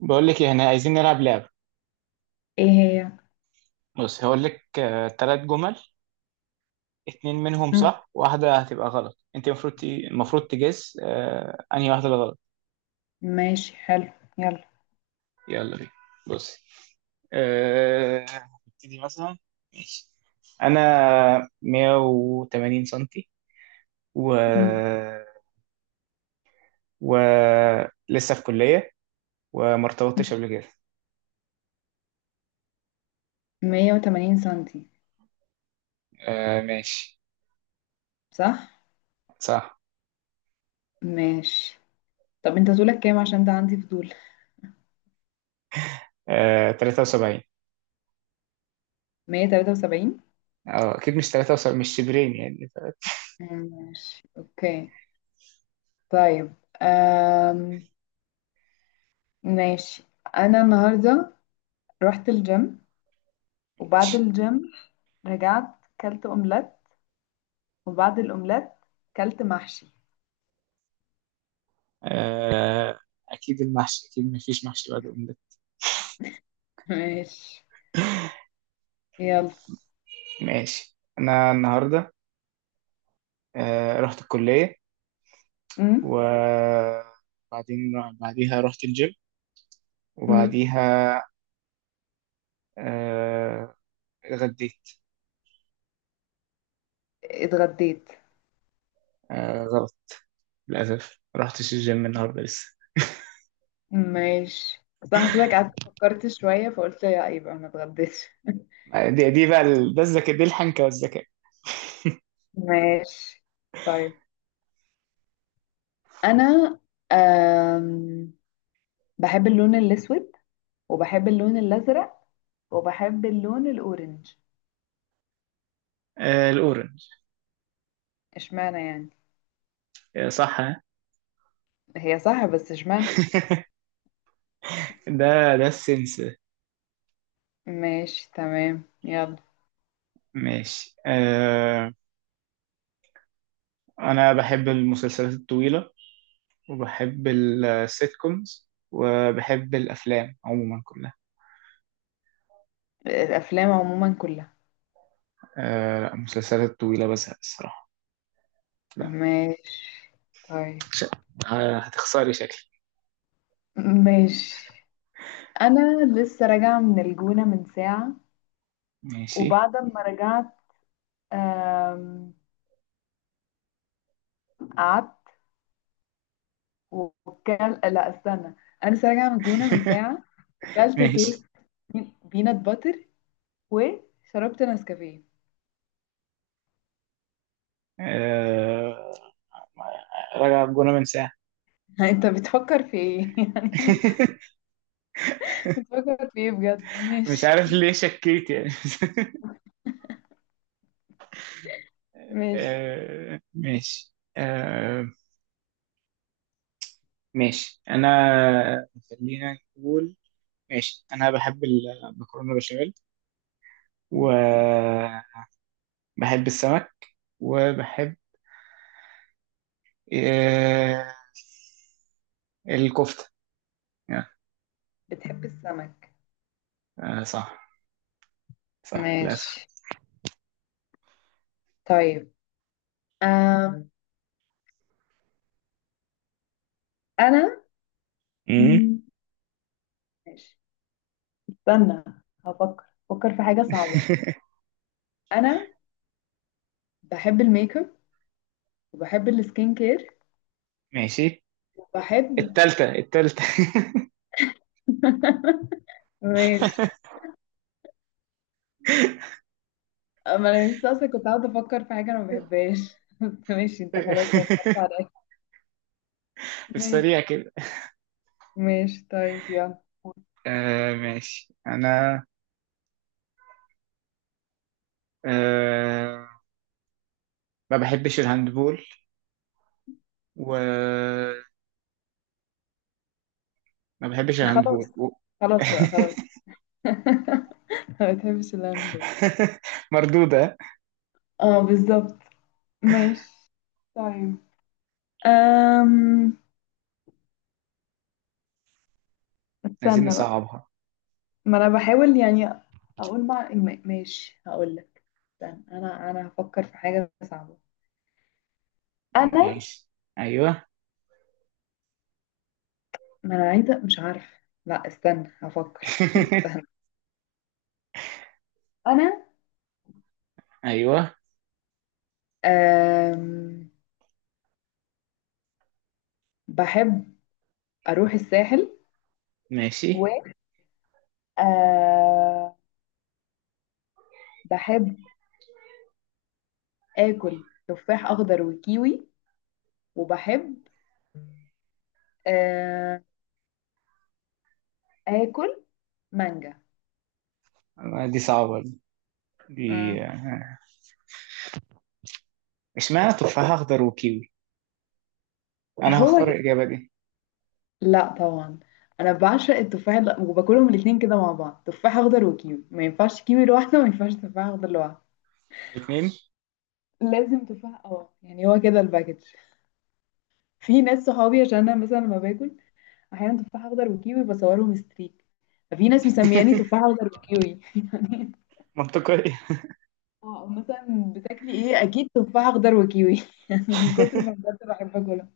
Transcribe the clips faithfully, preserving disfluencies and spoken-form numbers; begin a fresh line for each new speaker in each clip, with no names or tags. بقول لك إيه، احنا عايزين نلعب لعبة.
ايه هي؟
بص هقول لك ثلاث جمل. اتنين منهم
مم.
صح واحدة هتبقى غلط، انت المفروض ت- المفروض تجس آه انهي واحدة اللي غلط.
ماشي، حلو، يلا.
يلا بينا. بصي. آه، نبتدي مثلا. ماشي، انا مية وتمانين سنتي و
مم.
و لسه في كلية وما ارتبطتش قبل كده.
مية وتمانين سنتي،
آه ماشي.
صح.
صح.
ماشي، طب انت طولك كام؟ عشان ده عندي فضول.
آه تلاتة وسبعين.
مئة وثلاثة وسبعين.
اه اكيد مش تلاتة وسبعين، مش شبرين يعني.
ماشي، اوكي، طيب. أم... ماشي. انا النهارده رحت الجيم، وبعد الجيم رجعت، كلت اومليت، وبعد الاومليت كلت محشي.
آه، اكيد المحشي، اكيد مفيش محشي بعد الأومليت.
ماشي، يلا.
ماشي انا النهارده، آه، رحت الكليه
مم.
وبعدين بعديها رحت الجيم
مم.
وبعديها آه، اتغديت.
اتغديت.
آه، غلط. للاسف ما رحتش الجيم النهارده لسه.
ماشي، بس أنا حسيتك قعدت فكرت شوية، فقلت يا يبقى ما اتغديتش.
آه، دي دي بقى ال- ده الذكاء، دي الحنكه والذكاء.
ماشي، طيب. أنا أم... بحب اللون الأسود، وبحب اللون الأزرق، وبحب اللون الأورنج.
آه، الاورنج.
اشمعنى يعني؟
آه، صح ها؟
هي صح، بس اشمعنى؟
ده ده السنس.
ماشي، تمام، يلا.
ماشي. آه، انا بحب المسلسلات الطويله وبحب السيت كومز وبحب الأفلام عموما كلها.
الأفلام عموما كلها؟
آه لا، مسلسلات طويلة بزهق الصراحة، لا.
ماشي، طيب.
ش- آه، هتخسري شكلي.
ماشي، أنا لسه راجعة من الجونة من ساعة،
ماشي.
وبعد ما رجعت أم... قعدت، وكل، لا استنى، انا لسه راجعه من الجونه من ساعه، وكلت توست
ماشي.
بينات باتر، وشربت نسكافيه.
آه... راجع بجونة من ساعة.
انت بتفكر في ايه؟ يعني بتفكر في ايه بجد؟
مش
ماشي.
عارف ليه شكيت يعني.
ماشي،
آه... ماشي. آه... ماشي أنا، خلينا نقول. ماشي أنا بحب المكرونة بشاميل وبحب السمك وبحب إيه، الكفتة يا،
بتحب السمك؟
آه صح. صح للأسف.
ماشي، طيب. أم. انا،
امم
مم، ماشي، استنى، هفكر فكر في حاجه صعبه. انا بحب الميك اب، وبحب السكين كير،
ماشي.
وبحب.
التالتة التالتة
ماشي، ما انا لسه اصلا كنت قاعده افكر في حاجه انا ما بحبهاش، بس ماشي، انت خلاص وفرت عليا.
في
ماشي.
السريع كده.
ماشي، طيب، يلا.
آه ماشي أنا، آه ما بحبش الهاندبول وما بحبش
خلاص،
الهاندبول و...
خلاص بقى، خلاص. ما بتحبش اللامبو؟
مردودة.
اه، بالظبط. ماشي، طيب، أم...
عايزين
استنى بقى.
نصعبها.
ما انا بحاول يعني اقول مع، ما- ماشي هقول لك. استنى، انا انا هفكر في حاجه صعبه. انا
ماشي. أيوه.
ما انا عايزه، مش عارفه. لا استنى، هفكر. انا
أيوه.
أم... بحب اروح الساحل.
ماشي.
و آه بحب اكل تفاح اخضر وكيوي، وبحب آه اكل مانجا.
آه، دي صعبة دي.
مم.
اشمعنى تفاح اخضر وكيوي؟ انا
هو
هختار
ك-
الاجابه دي.
لا طبعا، انا بعشق التفاح ال- وباكلهم الاتنين كده مع بعض، تفاح اخضر وكيوي، ما ينفعش كيوي لوحده، وما ينفعش تفاح اخضر لوحده.
الاثنين
لازم تفاح، اه يعني هو كده الباكج. في ناس صحابي، عشان انا مثلا لما باكل احيانا تفاح اخضر وكيوي بصورهم ستريك، ففي ناس مسمياني تفاح اخضر وكيوي.
منطقيه.
اه، مثلا بتاكلي ايه؟ اكيد تفاح اخضر وكيوي. يعني من كتر ما بجد بحب اكلها.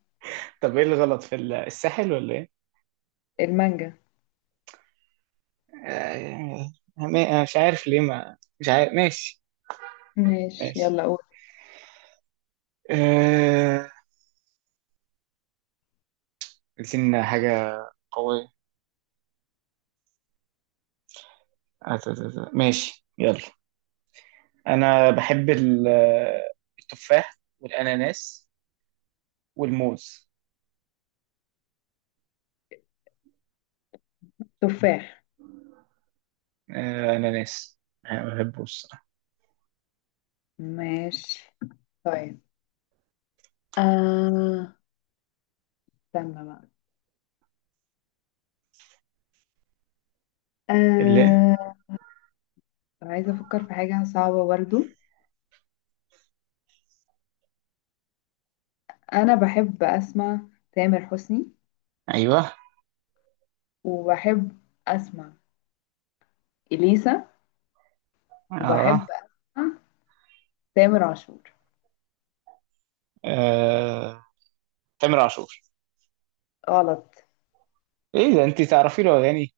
طب ايه الغلط في ال- الساحل ولا ايه؟
المانجا.
آه، ما- مش عارف ليه، ما مش عارف. ماشي.
ماشي،
ماشي.
يلا قول.
آه، عايزين حاجه قويه. آه، ت- ت- ت- ماشي يلا. انا بحب ال- التفاح والاناناس والموز.
تفاح.
آه، اناناس انا بحبه الصراحه.
ماشي، طيب، آه استنى بقى.
اللي،
آه عايزه افكر في حاجه صعبه برضو. انا بحب اسمع تامر حسني،
ايوه.
وبحب اسمع اليسا، وبحب
اه.
اسمع تامر عاشور.
آه، تامر عاشور؟
غلط.
ايه ده، انت تعرفي له اغاني؟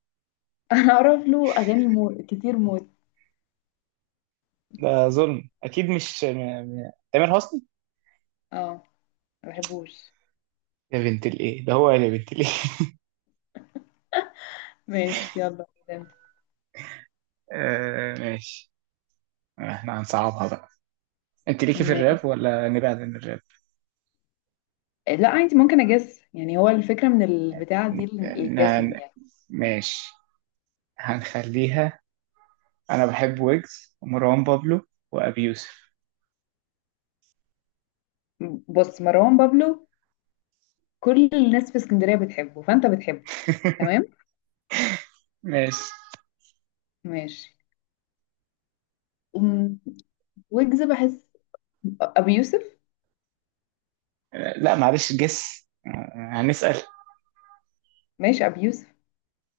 انا اعرف له اغاني مو... كتير موت.
ده ظلم، اكيد مش م... م... تامر حسني.
اه، ما بحبوش.
يا بنت الايه ده، هو يا بنت الايه؟
ماشي، يلا.
آه ماشي. احنا هنصعبها بقى. انت ليكي في الراب
ماشي.
ولا نبعد عن الراب؟
لا عادي، ممكن اجس، يعني هو الفكره من البتاع دي، ال- الجسم دي
ن-
يعني.
ماشي، هنخليها. انا بحب ويجز ومروان بابلو وابي يوسف.
بص، مروان بابلو كل الناس في اسكندريه بتحبه، فانت بتحبه، تمام.
ماشي.
ماشي، أم، ويجز بحس، ابي يوسف.
آه، لا معلش جس آه، هنسأل.
ماشي، ابي يوسف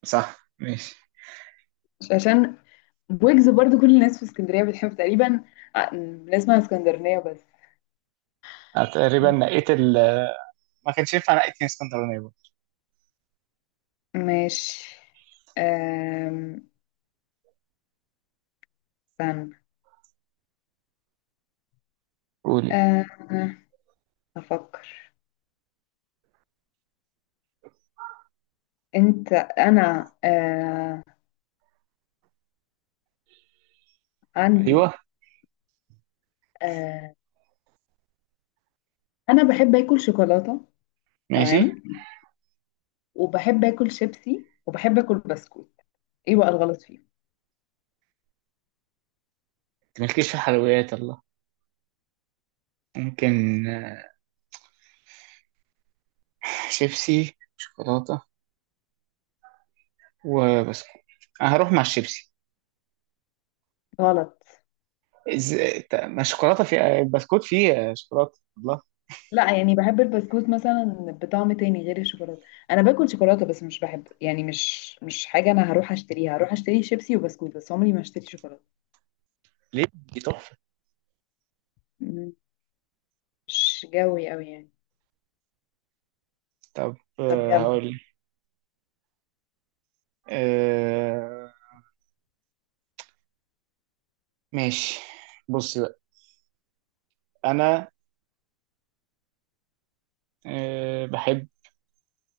صح. ماشي.
عشان ويجز برضو كل الناس في اسكندريه بتحبه تقريبا، ع- بنسمع اسكندرانيه بس.
أنا تقريبا نقيت ال، ما كانش ينفع، نقيت من اسكندرانية برضه.
ماشي، أم، استنى،
قولي.
أه، افكر. انت انا أه، عندي،
ايوه.
آه، انا بحب اكل شوكولاته.
ماشي. انت
تمام، وبحب اكل شيبسي، وبحب اكل بسكوت. ايه بقى الغلط فيه؟
مالكيش في حلويات الله. ممكن آه، شيبسي، شوكولاتة، وبسكوت. أنا هروح مع الشيبسي.
غلط.
إز... ت- ما الشوكولاتة فيها البسكوت فيه شوكولاتة الله.
لا، يعني بحب البسكوت مثلا بطعم تاني غير الشوكولاته. انا باكل شوكولاته، بس مش بحب يعني، مش مش حاجه انا هروح اشتريها، هروح اشتري شيبسي وبسكوت بس، عمري ما اشتري شوكولاته.
ليه، دي تحفة.
م- مش جوي قوي يعني.
طب
طب
آه،
يلا.
هقول لك. آه... ماشي. بص بقى أنا، آه... بحب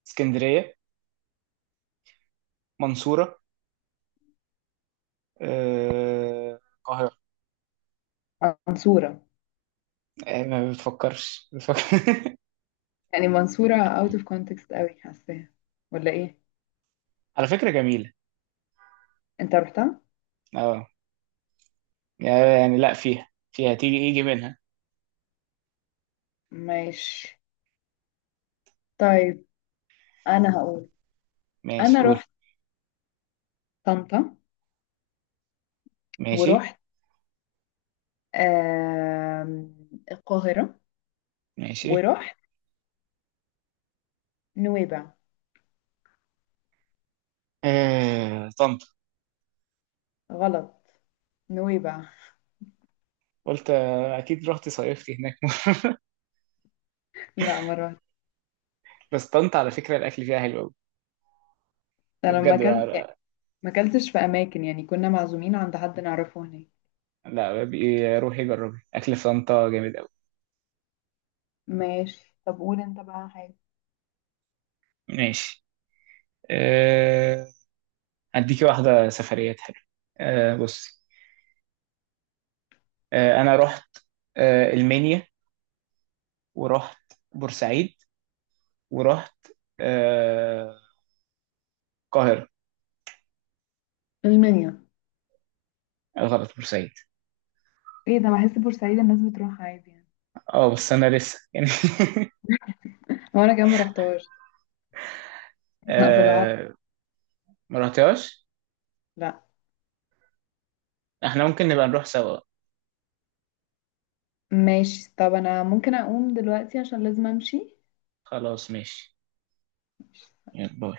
اسكندرية، منصورة، آه، القاهرة.
منصوره؟
آه، ما بتفكرش بتفكر.
يعني منصوره اوت اوف كونتكست قوي، حاساها ولا ايه؟
على فكرة جميلة.
انت رحتها؟
اه يعني، لا فيها، فيها تيجي يجي منها.
ماشي، طيب، انا هقول. انا
ماشي قول.
رحت طنطا،
ماشي.
ورحت آم، القاهرة،
ماشي.
ورحت نويبع.
آه... طنطا؟
غلط. نويبع.
قلت آه، اكيد رحت صيفتي هناك.
لا، ما رحت.
بس طنطا على فكره الاكل فيها حلو قوي.
انا ما
بجد
اكلت،
بقى.
ما اكلتش في اماكن، يعني كنا معزومين عند حد نعرفه هناك.
لا بقى، روحي جربي اكل في طنطا جامد قوي.
ماشي، طب قول انت بقى حاجة.
ماشي. أه... هديكي واحده سفريات حلوه. أه بصي. أه انا رحت أه المنيا ورحت بورسعيد ورحت أه القاهره.
المنيا؟
آه، غلط بورسعيد.
ايه ده، بحس بورسعيد الناس بتروح عادي يعني.
اه بس انا لسه يعني.
هو انا كمان ما رحتهاش. ابو العرب.
أه ما رحتهاش.
لا.
احنا ممكن نبقى نروح سوا.
ماشي، طب انا ممكن اقوم دلوقتي عشان لازم امشي.
خلاص ماشي. يلا باي.